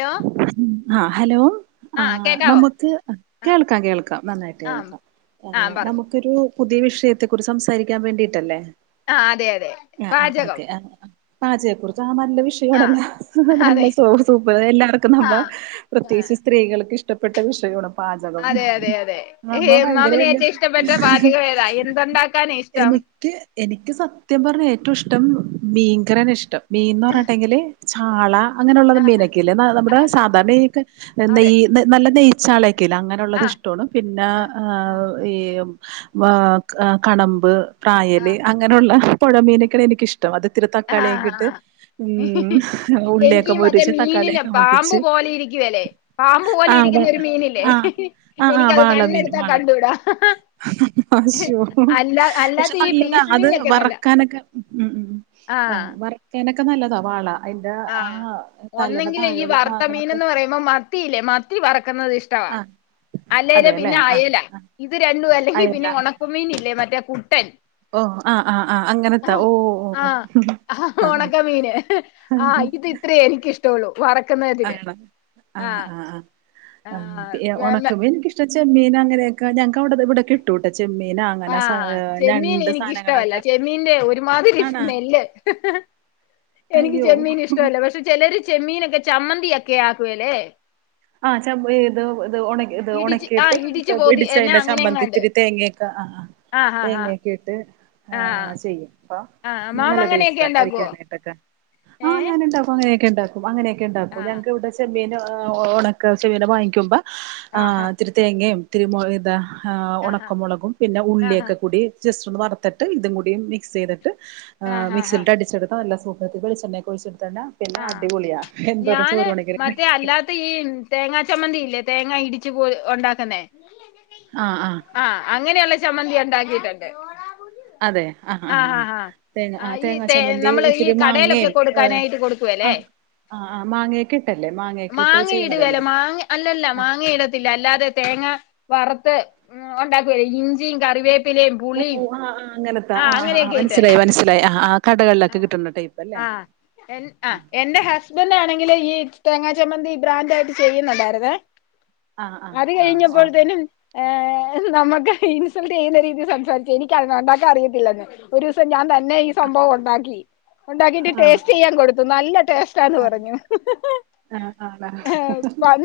Hello ഉം ആഹ് hello ആ ആഹ് കേക്കാവോ നമുക്ക് ആ കേൾക്കാം കേൾക്കാം നന്നായിട്ട് ആ കേൾക്കാം ആ ആഹ് പറഞ്ഞു നമുക്കൊരു പുതിയ വിഷയത്തെ കുറിച്ച് സംസാരിക്കാൻ വേണ്ടിയിട്ടല്ലേ ആഹ് അതെ അതെ പാചകം പാജെയെക്കുറിച്ച് ആഹ് നല്ല ആ വിഷയാണല്ല അതെ നല്ലെ സോർ സൂ പ്പെ എല്ലാർക്കും ആ നമ്മ ആ, പ്രത്യേകിച്ച് സ്ത്രീകൾക്ക് ഇഷ്ടപ്പെട്ട വിഷയൊണ് പാചകം അതെ അതെ അതെ ഏ, നമ്മ ഭയങ്കെരെ മാമിന് വെല്ല്യ ഏറ്റവും ഇഷ്ടപ്പെട്ട പാചകം ഏതാ എന്തുണ്ടാക്കാനാ ഇഷ്ടം എനിക്ക് എനിക്ക് സത്യം പറഞ്ഞാ ഏറ്റവും ഇഷ്ട്ടം മീൻകറിയാണ് ഇഷ്ട്ടം മീൻന്ന് പറഞ്ഞിണ്ടെങ്കില് ചാള അങ്ങനെയുള്ളത് ആ മീനൊക്കെല്ലേ ആ നമ്മുടെ ആ, സാധാരണ ഈ ഒക്കെ അതെ നെയ് ന്ന് നല്ല നെയ്യ്ചാളൊക്കെയില്ലെ അങ്ങനെയുള്ളത് ആ ഇഷ്ട്ടോണ് പിന്നെ ആ ആ ആഹ് ഈവ് വാ കടമ്പ് ആ പ്രായല് അങ്ങനെയുള്ള പുഴമീനൊക്കെ എനിക്കിഷ് ട്ടം അത് ഇതിരി ആ തക്കാളിയൊക്ക ഇട്ട് ആ, ആ. ഉം ഉള്ളിലൊക്കെ പൊരിച്ച് ത മീനില്ലെ പാമ്പു പോലെ ഇരിക്കുവേലെ പാമ്പ് പോലെ ആ ഇരിക്കുന്ന വ- ഒരു മീനില്ലേ ആ ആ ആ എനിക്ക് അത് കണ്ണ് വാളമീൻ എടുത്താ വാള കണ്ടൂടാ അശോ അല്ല പക്ഷെ അല്ലാത്ത ഈ നല്ലതാ പീസ് അത് മീനൊക്കെ നല്ല വറക്കാനൊക്കെ ഉംഉം ആ അഹ് വർക്കാനൊക്കെ നല്ലതാ വാള അതിന്റെ ആഹ് ഒന്നെങ്കില് ഈ വറുത്ത മീനെന്ന് പറയുമ്പോ മത്തിയില്ലേ മത്തി വറക്കുന്നത് ഇഷ്ടവാ ആഹ് അല്ലേല് അതെല്ലേ പിന്നെ ആഹ് അയല ആഹ് ഇത് രണ്ടും അല്ലെങ്കിൽ അയല പിന്നെ ഉണക്കമീൻ ഇല്ലേ മറ്റേ കുട്ടൻ ഓ ആഹ് ആഹ് ആഹ് അങ്ങനത്താ ആഹ് ഓ ഓ ആഹ് ആഹ് ഉണക്കമീന് ആഹ് ഇത് ഇത്രേ എനിക്കിഷ്ടൊള്ളു വറക്കുന്ന ആഹ് ആഹ് ആഹ് ആഹ് ആഹ് ഉണക്ക മീൻക്കിഷ് ചെമ്മീനങ്ങനെയൊക്ക ഞങ്ങക്കവടെ ഇവിടെ കിട്ടൂട്ട ചെമ്മീന ആഹ് ചെമ്മീന് എനക്കിഷ്ടമല്ല ചെമ്മീന്റെ ഒരുമാതിരി ആണോ സ്മെല്ല് എനിക്ക് അയ്യോ ചെമ്മീന്ഷ്ടമല്ല പക്ഷെ ചെലര് ചെമ്മീനൊക്കെ ചമ്മന്തി ഒക്കെ ആക്കുവല്ലേ ആഹ് ച ഇത് ഇത് ഉണ ഇത് ഇടിച്ച് ആഹ് ഉണക്കിയിട്ട് ഇടിച്ചു പോതി എന്നാ ഇടിച്ചതിന്റെ ചമ്മന്തി അങ്ങനെയെങ്ങാണ്ട് ഇത്തിരി തേങ്ങയൊക്കെ ആഹ് ആഹ് ആഹ് ആഹ് തേങ്ങയൊക്കെ ഇട്ട് ആഹ് ചെയ്യും അപ്പൊ ആഹ് മാമ നല്ല അങ്ങനെയൊക്കെ ടേസ്റ്റാ ഉണ്ടാക്കുവോ കഴിക്കാനായിട്ടൊക്കെ ആഹ് ഏഹ് ഞാനുണ്ടാക്കും ങ്ങനെയൊക്കെണ്ടാക്കും അങ്ങനെയൊക്കെണ്ടാക്കും ആഹ് ഞങ്ങക്കിവിടെ ചെമ്മീന ആഹ് ഉണക്ക ചെമ്മീന് വാങ്ങിക്കുമ്പോ ആഹ് ത്തിരി തേങ്ങയും തിരുമ ഇത ആഹ് ഉണക്കമുളകും പിന്നെ ആഹ് ഉള്ളിയൊക്കെ കൂടി ജസ്റ്റ് ഒന്ന് വറത്തിട്ട് ഇതും കൂടി മിക്സ് ചെയ്തിട്ട് ആഹ് മിക്സിയിലിട്ട് അടിച്ചെടുത്ത നല്ല സു വെളിച്ചണ്ണെക്കൊഴ്ച്ചെടുത്ത പിന്നെ ആഹ് അടിപൊളിയാ എന്തോരം ഞാന് ചോറ് വേണെങ്കിലും മറ്റേ കഴിക്ക അല്ലാത്ത ഈ തേങ്ങാ ചമ്മന്തിയില്ലേ തേങ്ങാ ഇടിച്ചു പോ ഉണ്ടാക്കുന്നേ ആഹ് ആഹ് ആഹ് അങ്ങനെയുള്ള ചമ്മന്തി ഉണ്ടാക്കിട്ടുണ്ട് അതെ ആഹ് ആഹ് ആഹ് തേങ്ങ ആഹ് ഈ തേങ്ങാ തേ ചമ്മന്തി നമ്മള് ഈ ഇത്തിരി കടയിലൊക്കെ മാങ്ങയും ഏർ കൊടുക്കാനായിട്ട് കൊടുക്കുവല്ലേ ആഹ് ആഹ് ആഹ് മാങ്ങയൊക്കിട്ടല്ലേ മാങ്ങയൊക്കെട്ട് മാങ്ങ ഇടുവേല ചെയ്യണതല്ലേ മാങ്ങ അല്ലല്ല ആഹ് മാങ്ങയിടത്തില്ല അല്ലാതെ തേങ്ങ വറുത്ത് ഉം ഉണ്ടാക്കൊ ഇഞ്ചിയും കറിവേ ഓ ആഹ് ആഹ് അങ്ങനത്ത ആഹ് ആഹ് അങ്ങനത്തെ ആഹ് അങ്ങനെയൊക്കെ ഇട്ട് മനസ്സിലായി മനസ്സിലായി ആഹ് ആഹ് കടകളിലൊക്കെ കിട്ടുന്ന ടൈപ്പ് അല്ലേ ആഹ് എൻ അ എന്റെ ഹസ്ബന്റാണെങ്കില് ഈ തേങ്ങാ ചമ്മന്തി ബ്രാൻഡായിട്ട് ചെയ്യുന്നുണ്ടായിരുന്നേ ആഹ് ആഹ് അത് ആഹ് ആഹ് കഴിഞ്ഞപ്പോഴത്തേനും ഏഹ് നമുക്ക് ഇൻസൾട്ട് ചെയ്യുന്ന രീതിയിൽ സംസാരിച്ചു എനിക്കത്ണ്ടാ ക്കറിയത്തില്ലെന്ന് ഒരൂസം ഞാൻ തന്നെ ഈ സംഭവം ഉണ്ടാക്കി ഉണ്ടാക്കീട്ട് ആഹ് ടേസ്റ്റ് ചെയ്യാൻ കൊടുത്തു നല്ല ടേസ്റ്റാന്ന് പറഞ്ഞു ആണാ പൺ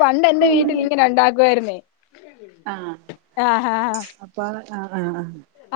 പണ്ടെന്റെ വീട്ടിലിങ്ങനെ ഉണ്ടാക്കുവായിരുന്നേ ആ ആഹാ പ ആഹ് ആഹ് ആഹ്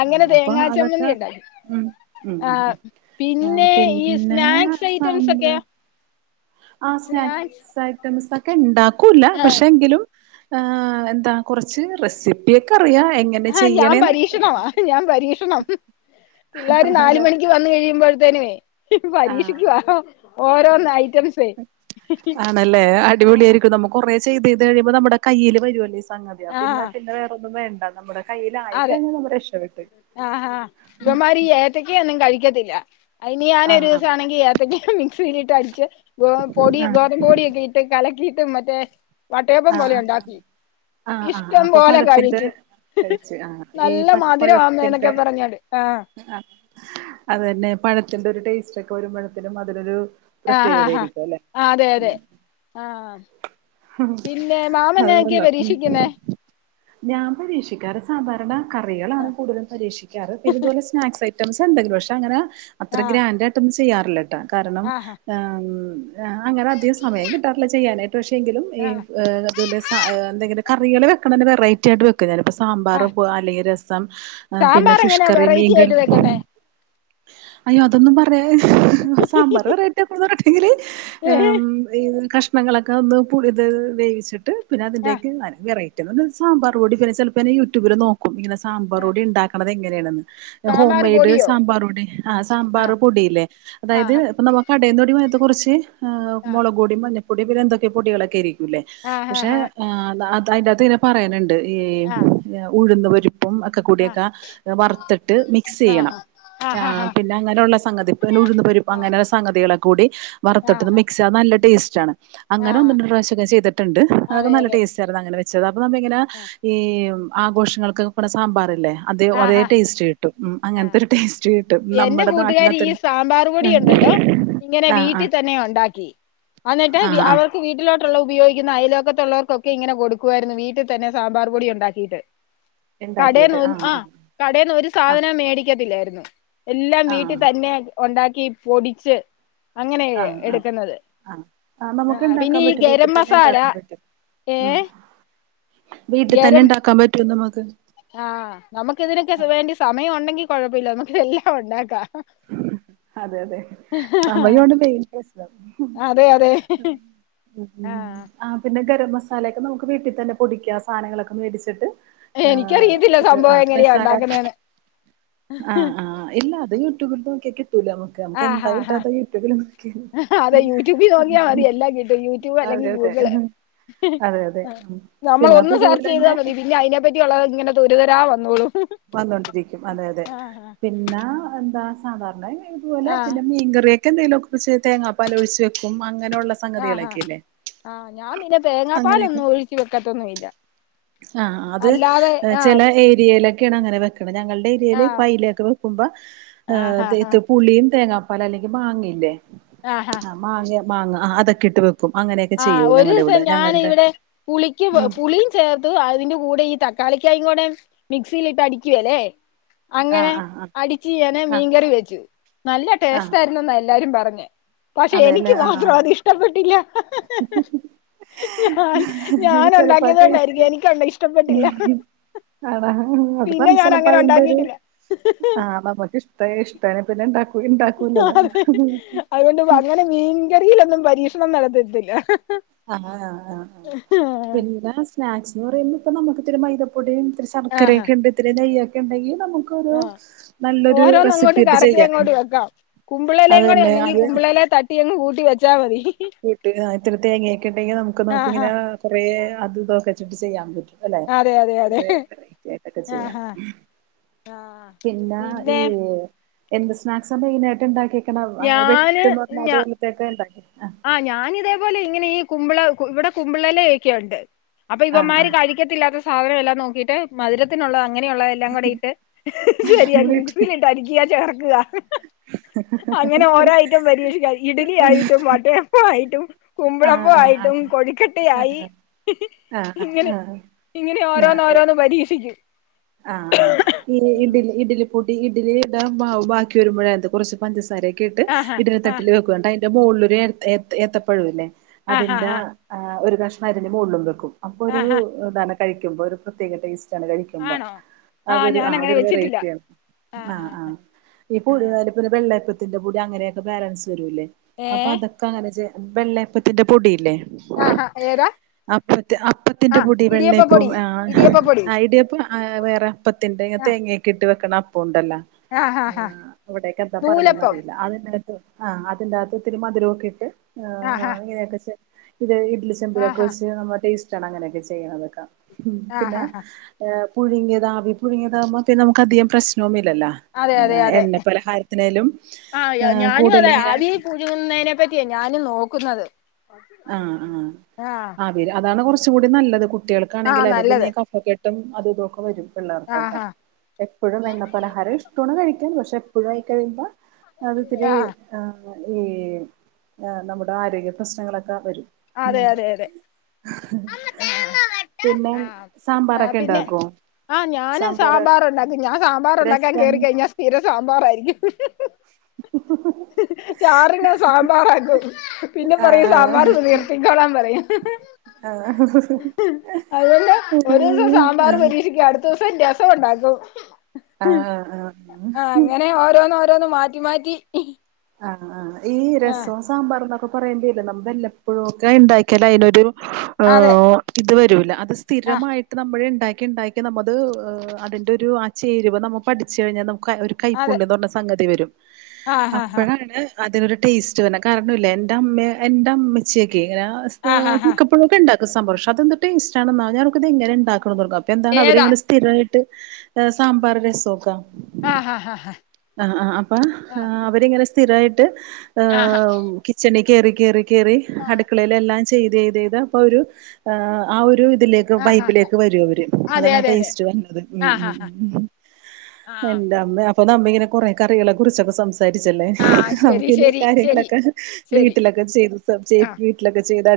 അങ്ങനെ ആഹ് അപ്പൊ തേങ്ങാ അതൊക്കെ ചമ്മന്തിയുണ്ടാക്കി ഉം ഉം ഉം ആഹ് ആഹ് പിന്നെ ഈ പിന്നെ സ്നാക്സ് ഐറ്റംസ് ഒക്കെ ആഹ് സ്നാക്സ് ഐറ്റംസ് ഒക്കെണ്ടാക്കൂല്ല ആഹ് പക്ഷെ എങ്കിലും ആഹ് എന്താ കുറച്ച് റെസിപ്പിയൊക്കെ അറിയാം എ ആഹ് ഞാൻ പരീക്ഷണമാ ഞാൻ പരീക്ഷണം പിള്ളേര് നാല് അതെ മണിക്ക് വന്നു കഴിയുമ്പോഴത്തേനേ ആഹ് പരീക്ഷിക്കുവാ ഓരോന്നായി ആണല്ലേ അടിപൊളിയായിരിക്കും നമു കുറേ ചെയ്തെയ്ത് കഴിയുമ്പോ നമ്മുടെ കയ്യില് വരുവല്ലൊ ഈ സംഗതിയാ പിന്നെ ആഹ് പിന്നെ വേറൊന്നും വേണ്ട നമ്മുടെ അതെ കയ്യിലായിക്കഴിഞ്ഞാ നമ്മ രക്ഷപ്പെട്ട് ത്തക്ക ഒന്നും കഴിക്കത്തില്ല അയ്നി ഞാനൊരു ആഹ് ആഹ് ദിവസാണെങ്കി ഏത്തക്ക മിക്സീലിട്ട് അടിച്ച് ഗ പൊടി ആഹ് ഗോതമ്പ് പൊടിയൊക്കെ ഇട്ട് കലക്കീട്ട് മറ്റേ വട്ടയപ്പം ആഹ് പോലെ ആഹ് ഉണ്ടാക്കി ആഹ് ആഹ് ആഹ് ഇഷ്ടം അപ്പൊ പോലെ പഴത്തിന്റെ കഴിക്കും കഴിച്ച് ആഹ് ഈ പപ്പഴത്തിന്റെ പറഞ്ഞോണ്ട് ആഹ് ആഹ് അതന്നെ പഴത്തിന്റെ ഒരു ടേസ്റ്റോക്കെ വരുമ്പഴത്തിനും അതിനൊരു ആഹ് ഹാ ഹാ പ്രത്യേകതയായിരിക്കും അല്ലെ ആതെ അതെ ആഹ് പിന്നെ ന്നെ അത് മാമന്നതൊക്കയാ കൊള്ളാം ഉം പരീക്ഷിക്കുന്നേ ഞാൻ പരീക്ഷിക്കാറ് സാധാരണ കറികളാണ് കൂടുതലും പരീക്ഷിക്കാറ് പിന്നിതുപോലെ സ്നാക്സ് ഐറ്റംസ്ണ്ട് ഒരു പക്ഷേ അങ്ങനെ അത്ര ആ ഗ്രാൻഡായ്ട്ടൊന്നും ചെയ്യാറില്ലട്ടാ കാരണം ആഹ് അൻ ആ അങ്ങനെ അധികം സമയം കിട്ടാറില്ല ചെയ്യാനായിട്ട് പക്ഷെങ്കിലും ഈ ആഹ് ആഹ് ഏഹ് [unintelligible] രസ ഏഹ് എന്തെങ്കിലും കറികള് വെക്കണെത് വെറൈറ്റി ആയിട്ട് വെക്കും ഞാന് ഇപ്പോ സാമ്പാറ് ആഹ് അല്ലെങ്കി രസം രസം ഏഹ് പിന്നെ സാമ്പാർ ഫിഷ് എങ്ങനാ കറി വെറൈറ്റി മീൻ കറി ആയിട്ട് വെക്കുന്നേ അയ്യോ അതൊന്നും പറയാ സാമ്പാറ് വെറൈറ്റിയ പറണ്ടെങ്കില് ഏഹ് ഉം അതീന്ന് കഷ്ണങ്ങളൊക്കെ ഒന്ന് പുഴിത് വേവിച്ചിട്ട് പിന്നെ അതിൻ്റെ ആ ഒക്കെ വെറൈ [unintelligible] സാമ്പാർപ്പൊടി പിന്നെ ചെലപ്പ ഞാന് യൂട്യൂബില് നോക്കും ഇങ്ങനെ ആ സാമ്പാർപ്പൊടി ഇണ്ടാക്ക്ണത് എങ്ങനേണെന്ന്. ഹോം സാമ്പാർ മെയ്ഡ് പൊടിയോ സാമ്പാർപ്പൊടി ആ സാമ്പാർ ആഹ് പൊടിയില്ലേ അതായത് ആഹ് ഇപ്പം നമ കടയിൽ തൊടി മയത്തെ കുറിച്ച് ഏഹ് ആഹ് മുളക് പൊടിം മഞ്ഞപ്പൊടി പിന്നെ എന്തൊക്കെയെ പൊടികളൊക്കെ ആയിരുക്കുലേ പക്ഷെ ആഹ് അത അത അയിന്റെകത്ത് ഇങ്ങനെ പറയ്ന്ണ്ട് ഈ ആഹ് ഉഴുന്നു പരിപ്പും ഒക്കെ കൂടിയൊക്ക ആഹ് വറുത്തിട്ട് മിക്സ് ചെയ്യണം. ആഹ് പിന്നെ അങ്ങനെയുള്ള സംഗതി പിന്നെ ഉഴുന്നു പരിപ് ആഹ് അങ്ങനെള്ള സംഗതികളെ കൂടി വറുത്തിട്ട് ആഹ് ആഹ് മിക്സ് അത് നല്ല ടേസ്റ്റാണ് അങ്ങനെ ഒന്ന് ആഹ് രണ്ട് പ്രവിശ്യക്കെ ചെയ്തിട്ടുണ്ട് അത്ക്കെ അതെ നല്ല അതെ ടേസ്റ്റ് ആണ് അതങ്ങനെ വെ ച്ചത് അപ്പൊ നമ്മ ഇങ്ങനെ ആഹ് ഈ ആഘോഷങ്ങൾക്ക് വെക്കണ സാമ്പാറില്ലേ അത് അതേ ആഹ് ടേസ്റ്റ് കി ട്ടും ഉം അങ്ങൻത്തെ ആഹ് ഒരു ടേസ്റ്റ് കിട്ടും എന്റെ നമ്മുടെ നാട്ടിൽ കൂട്ടുകാരി ഈ അത്രയും സാമ്പാർ പൊടിയുണ്ടല്ലോ ഇങ്ങനെ [inaudible] ആഹ് ആഹ് വീട്ടിൽ തന്നെ ഒണ്ടാക്കി അന്നിട്ട് വി ആഹ് ആഹ് അവ് വീട്ടിലോട്ടുള്ള ഉപയോഗിക്കുന്ന അയലോക്കത്തുള്ളവർക്കൊക്കെ ഇങ്ങനെ കൊടുക്കുവായിരുന്നു വീട്ടിൽ തന്നെ സാമ്പാർപ്പൊടി ഉണ്ടാക്കിയിട്ട് കടേന്ന് ഇണ്ടാക്കിയിട്ട് ഒൻ ആഹ് ആ ആഹ് കടേന്ന് ഒരു ആഹ് സാധനോം മേടിക്കത്തില്ലായിരുന്നു. എല്ലാം ആഹ് വീട്ടിൽ തന്നെ ഒണ്ടാക്കി പൊടിച്ച് അങ്ങനേ ആഹ് ആഹ് എടുക്കുന്നത് ആഹ് ആഹ് ആ നമുക്ക് പിന്നെ ഇണ്ടാക്കാൻ ഈ പറ്റും വീട്ടിൽ ഗരം തന്നെ മസാല ഇണ്ടാക്കാൻ ഏഹ് വീട്ട് തന്നെണ്ടാക്കാൻ പറ്റും നമുക്ക് ആഹ് നമുക്ക് ഇതിനൊക്കെ വേണ്ടി സമയം ഉണ്ടെങ്കിൽ കുഴപ്പമില്ല നമുക്കിതെല്ലാം ഒണ്ടാക്കാം. അതെ അതെ സമയു ആണ് മെയിൻ പ്രശ്നം. അതെ അതെ ആഹ് ആഹ് പിന്നെ ഗരം മസാലയൊക്കെ നമുക്ക് വീട്ടിൽ തന്നെ പൊടിക്ക്യാ സാധനങ്ങളൊക്കെന് മേടിച്ചിട്ട്. ആഹ് എനിക്കറിയത്തില്ല ഇത് സംഭവം ആഹ് എങ്ങനെയാ മസാല ഉണ്ടാക്കുന്നതെന്ന് ആഹ് ആഹ് ഇല്ല അത് യൂട്യൂബിൽ നോക്കിയാ കിട്ടുല്ലേ നമ ആഹ് ആഹ് ആഹ് അതെ യൂട്യൂബിൽ നോക്കിയാൽ ഉം മതി എല്ലാം കിട്ടും യൂ യുട്യൂബ് അല്ലെങ്കിൽ അതെ അതെ ഗൂഗിള് അതെ അതെ ഉം നമ്മള് പിന്നെ അപ്പൊ ഒന്ന് സെർച്ച് ചെയ്താൽ ഇതുപോലെന്നെ മതി പിന്നെ അയിനെ പ ബാക്കി ഉള്ളതങ്ങനെ തുരു തുരാ വന്നോളും വന്നോണ്ടിരിക്കും അതെ അതെ ആഹ് പിന്നാ എന്താ സാധാരണെ ഇത് പോലെ ആഹാ പിന്നെ മീൻ കറിയൊക്കെ എന്തെലും ഒക്കെ ഒഴിച്ച് തേങ്ങാപ്പാലൊഴിച്ചു വെക്കും അങ്ങനെയുള്ള സ ആഹ് ആഹ് ആഹ് ഞാൻ പിന്നെ അങ്ങനെയൊക്കെ തേങ്ങാപ്പാലൊന്നും ഒഴിക്കി വെക്കത്തൊന്നുല്ല. ആഹ് അ അത് ചില ഏരിയയിലൊക്കെയാണ് അങ്ങനെ വെക്കണത് ഞങ്ങളുടെ അവിയല് ആഹ് പെെലേക്കൊ വെക്കുമ്പോ ഏഹ് ആഹാ ഹാ തേത് പുളിയും തേങ്ങാപ്പാല് അല്ലെങ്കിൽ മാങ്ങ ഇല്ലേ ആഹാ ആ മാങ്ങ മാങ്ങ ആ അതൊക്കെ ഇട്ട് വെ ക്കും അങ്ങനെ ആഹ് ഒരു ദിവസം ഞാൻ ഇവിടെ പുളിക്ക് പു ഉം പുളി ചേർത്ത് അതിന്റെ കൂടെ ഈ തക്കാളിക്കായും കൂടെ മിക്സിലിട്ട് അടിക്കേലെ. അങ്ങനെ ആഹ് ആഹ് ആഹ് അടിച്ചു ഞന് ആഹ് മീൻകറി വെച്ചു നല്ല ആഹ് ടേസ്റ്റ് ആയിന്നെന്നാ എല്ലാരും പറഞ്ഞെ പക്ഷെ അതെല്ലേ എനിക്ക് ആഹ് മാത്രം അത് ഇഷ്ടപ്പെട്ടില്ല. [unintelligible] ഞാൻ ഞാൻ ചെലപ്പോ അത് ഉണ്ടാക്കിയത് ടേസ്റ്റ്. കൊണ്ടായിരിക്കും എനിക്കുണ്ട ഇഷ്ടപ്പെട്ടില്ല [unintelligible] ആണോ അത് പിന്നെ ഞാൻ [unintelligible] അങ്ങനെ അതിന്റെ ഒരു ഉണ്ടാക്കിയിട്ടില്ല ആ അമ്മാമക് ഇഷ്ട ഇഷ്ടയാ പിന്നെ ഇണ്ടാക്കൂ ഇണ്ടാക്കൂലല്ലോ. അതെ അതുകൊണ്ട് അങ്ങനെ മീൻകറിയിലൊന്നും പരീക്ഷണം നടത്തിട്ടില്ല. ആഹ് ആഹ് ആഹ് ആഹ് പിന്നെ സ്നാക്സ്ന്ന് പറയുമ്പോ ഇപ്പൊ നമുക്ക് ഇത്തിരി മൈതപ്പൊടിയുംത്തി ശർക്കരയുംക്കെണ്ട് ഇത്തിരി നെയ്യൊക്കെ ഉണ്ടെക്കിൽ നമു ആഹ് ഓരോന്നും അങ്ങോട്ട് കറകി ചെയ്യാം അങ്ങോട്ട് വെക്കാം അത് തന്നെ കുമ്പിളലുണ്ടെങ്കി അത് കുമ്പിളല ത ട്ടിയങ് കൂട്ടി വച്ചാ മതി [unintelligible] ത്തര തേങ്ങൊക്കെണ്ടെങ്കിൽ നമുക്ക് ആഹാ നമുക്ക്ങ്ങനെ കൊറേ അതുതൊക്കെച്ചിട്ട് ചെയ്യാൻ പറ്റും അല്ലെ അതെ അതെ അതെ കുറെ വെറൈറ്റി ആയിട്ടൊക്കെ ചെയ്യാം ആഹാ ആ പിന്നെ ഈ എന്ത സ്നാക്സ് മെയിനായിട്ട് ഇണ്ടാക്കി ക്കനെ അങ്ങനെ ഞാന് പെട്ടന്ന് പറഞ്ഞ അതുപോലത്തെക്കെണ്ടാക്കി അഹ് ഞാന് ഇതേപോലെ ഇങ്ങനെ ഈ കുമ്പള ഇവിടെ കുമ്പിളെല ഒക്കെണ്ട് അപ്പൊ ആഹ് ഇവമാര് ആഹ് കഴി ക്കത്തില്ലാത്ത സാധനം എല്ലാം നോക്കിയിട്ട് മധുരത്തിനുള്ള അങ്ങനെയുള്ള എല്ലാകൂടെയിട്ട് എല്ലാം ശരിയാക്കി കൂടി ഇട്ട് മിക്സിലിട്ട് അരക്ക ചേർക്ക അങ്ങനെ ഓരോ ഐറ്റം പരീക്ഷിക്കാ ഇഡലി ആയിട്ടും മട്ടയപ്പായിട്ടും ആഹ് ആഹ് കുമ്പളപ്പആയിട്ടും കൊഴിക്കട്ടായി ആഹ് ആഹ് ആഹ് ഇങ്ങനെ ആഹ് ഇങ്ങനെ ഓരോന്ന് ആഹ് ഓരോന്ന് പരീക്ഷിക്കും ആഹ് ആഹ് ഈ ഇഡ ഇഡലി പൂട്ടി ഇഡലി ഇട ബാക്കി വരുമ്പോഴ കുറച്ച് പഞ്ചസാരയൊക്കെ ഇട്ട് ആഹാ ഇടലി ആഹ് തട്ടില് വെക്കു അണ്ട് അയ്ന്റെ മോൾല് ഒരു ഏര് ഏ എത്തപ്പഴുല്ലേ ആഹാ അതിന്റെ ഹാ ഒരു ആഹ് കഷ്ണംതിന്റെ മോൾളും വെക്കും അപ്പൊ ഒരു ആഹാ നന കഴിക്കുമ്പോൾഒരു പ്രത്യേക ടേസ്റ്റാണ് കഴിക്കു ആണോ അതൊരു ആഹ് ഞാനങ്ങനെ അതൊരു വെച്ചിട്ടില്ല വെറേയ്റ്റിയാണ് ആഹ് ആഹ് ഈ ആഹ് [unintelligible] പിന്നെ വെള്ളയപ്പത്തിന്റെ പൊടി അങ്ങനെയൊക്കെ ബാലൻസ് വരൂല്ലേ അപ്പൊ ഏഹ് അതൊ ക്കാങ്ങനെചെ വെള്ളയപ്പത്തിന്റെ പൊടിയില്ലേ ആഹാ ഏതാ അപ്പത്തി അപ്പത്തിന്റെ ആഹ് പൊടി വെള്ളയപ്പ ഇടിയപ്പപ്പൊടി ആഹ് ഇടിയപ്പപ്പൊടി ഐഡിയ ആഹ് വേറെ അപ്പത്തിന്റെ ഇങ്ങെ ആഹ് തേങ്ങയൊക്കെ ഇട്ട് വെക്കണ അപ്പം ഉണ്ടല്ലോ ആഹ് അവിടേക്കെന്താ പറയണന്ന് നൂലപ്പം അറിയില്ല അതനെ ആഹ് അതിന്റെത് ഒത്തിരി മധുരോക്കെട്ട് ഏഹ് ആഹ് ഇങ്ങനൊക്കെ ചെ [unintelligible] ഇട്ലി ചെമ്പിലൊക്കെ ആഹ് വെച്ച് നമ്മ ടേസ്റ്റ് ആണ് അങ്ങനെയൊക്കെ ചെയ്യുന്നതൊക്കെ ആഹ് പിന്നെ ആഹ് ആഹ് ഏഹ് പുഴുങ്ങിയതാവി പുഴുങ്ങിയതാവുമ്പ പിന്നെ നമുക്ക് അധികം പ്രശ്നോന്നില്ലല്ലോ അതെ അതെ അതെ എണ്ണ പലഹാരത്തിനാലും ഏഹ് കൂടുതലിങ്ങനെ ഴുന്നെനെ പറ്റിയെ ഞാനും നോക്കുന്നത് ആഹ് ആഹ് ആഹ് അവര് അതാണ് കുറച് കൂടി നല്ലത് കുട്ടികൾക്കാണെങ്കി ആഹ് അല്ലെ പിന്നെ നല്ലത് കഫകെ ട്ടും അതുതൊക്കെ വരും പിള്ളേർക്കൊക്കെ ആഹ് ആഹ് എപ്പഴും എണ്ണ പലഹാരം ഇഷ്ടാണ് കഴിക്കാൻ പക്ഷെ എപ്പഴും ആയി കഴിയുമ്പോ അത് തിരി ആഹ് ആഹ് ഈ നമ്മുടെ ആരോഗ്യ പ്രശ്നങ്ങളൊക്കെ വരും ഉം അതെ അതെ അതെ പിന്നെ ആഹ് ആഹ് സാമ്പാറൊക്കെ പിന്നെ ഇണ്ടാക്കോ ആഹ് ഞാന് സാമ്പാറ്ണ്ടാക്കും ഞാൻ സാമ്പാറ് ഉണ്ടാക്കാൻ രസം കേറി കഴിഞ്ഞാ സ്ഥിര സാമ്പാറായിരിക്കും ചാറിന സാമ്പാറാകും പിന്നെ പറയാ ആഹ് സാമ്പാർ കു ഇ കൊളാം പറയും ആഹ് ആഹ് അതുഅല്ല ഒരീസം സാമ്പാറ് പരീക്ഷിക്ക അടു തു സന്യാസോണ്ടാകും ആഹ് ആഹ് ആഹ് അങ്ങനെ ഓരോന്ന് ഓരോന്ന് മാറ്റി മാറ്റി ആഹ് ആഹ് ഈ ആ രസം സാമ്പാർന്നൊക്കെ പറയുമ്പോയില്ലേ നമ്മ വല്ലപ്പോഴും ഒക്കെ ഉണ്ടാക്കിയാലേ അതിനൊരു അതെ ഏഹ് ഇത് വരൂല്ല അത് ആ സ്ഥിരമായിട്ട് നമ്മൾ ഉണ്ടാക്കി ഉണ്ടാക്കി നമ്മത് അതിൻ്റെ ഒരു ആഹ് ചേരുവ നമ്മൾ പഠിച്ചു കഴിഞ്ഞാൽ നമുക്ക് ഒരു അതെ കൈപ്പുണ്യം എന്ന് പറഞ്ഞ സംഗതി വരും ആ ഹാ ഹാ അപ്പോഴാണ് അതിനൊരു ടേസ്റ്റ് വരണെ കാരണില്ലേ എന്റെ അമ്മ എന്റെ അമ്മച്ചിയൊക്കെ ഇങ്ങനെ ആ ഹാ ഹാ മിക്കപ്പോഴൊക്കെ ഉണ്ടാക്കും സാമ്പാറ് പക്ഷെ അതെന്ത് ടേസ്റ്റ് ആണെന്നോ ഞാനോർക്കും ഇത് ഇങ്ങനെ ഇണ്ടാക്കണെന്ന് ഓർക്കും എന്താണ് ഏതാ അവരിങ്ങനെ സ്ഥിരമായിട്ട് സാമ്പാറ് രസമൊക്കെ ആഹ് ആഹ് അപ്പൊ അവരിങ്ങനെ സ്ഥിരായിട്ട് ആ കിച്ചണിൽ കേറി കേറി കേറി ആ അടുക്കളയില് എല്ലാം ചെയ്ത് ചെയ്ത് ചെയ്ത് അപ്പൊ ആഹ് ഒരു ഇതിലേക്ക് ആ ഹാ വൈബിലേക്ക് വരും അവര് അതെ അതാണ് ആഹ് അതെ അതെ ടേസ്റ്റ് വന്നത് ഉം ആ ഹാ ഉം ഹാ ഉം ഉം ആ എന്റെ അമ്മേ അപ്പൊ നമ്മ ഇങ്ങനെ കൊറേ കറികളെ കുറിച്ചൊക്കെ സം സാരിച്ചല്ലേ ആ ശരി നമുക്ക് ഇനി ശരി ശരി കാര്യങ്ങളൊക്കെ ശരി വീട്ടിലൊക്കെ ചെയ്ത് ചേ ആ ലൊക്കെ ചെയ്ത് അടി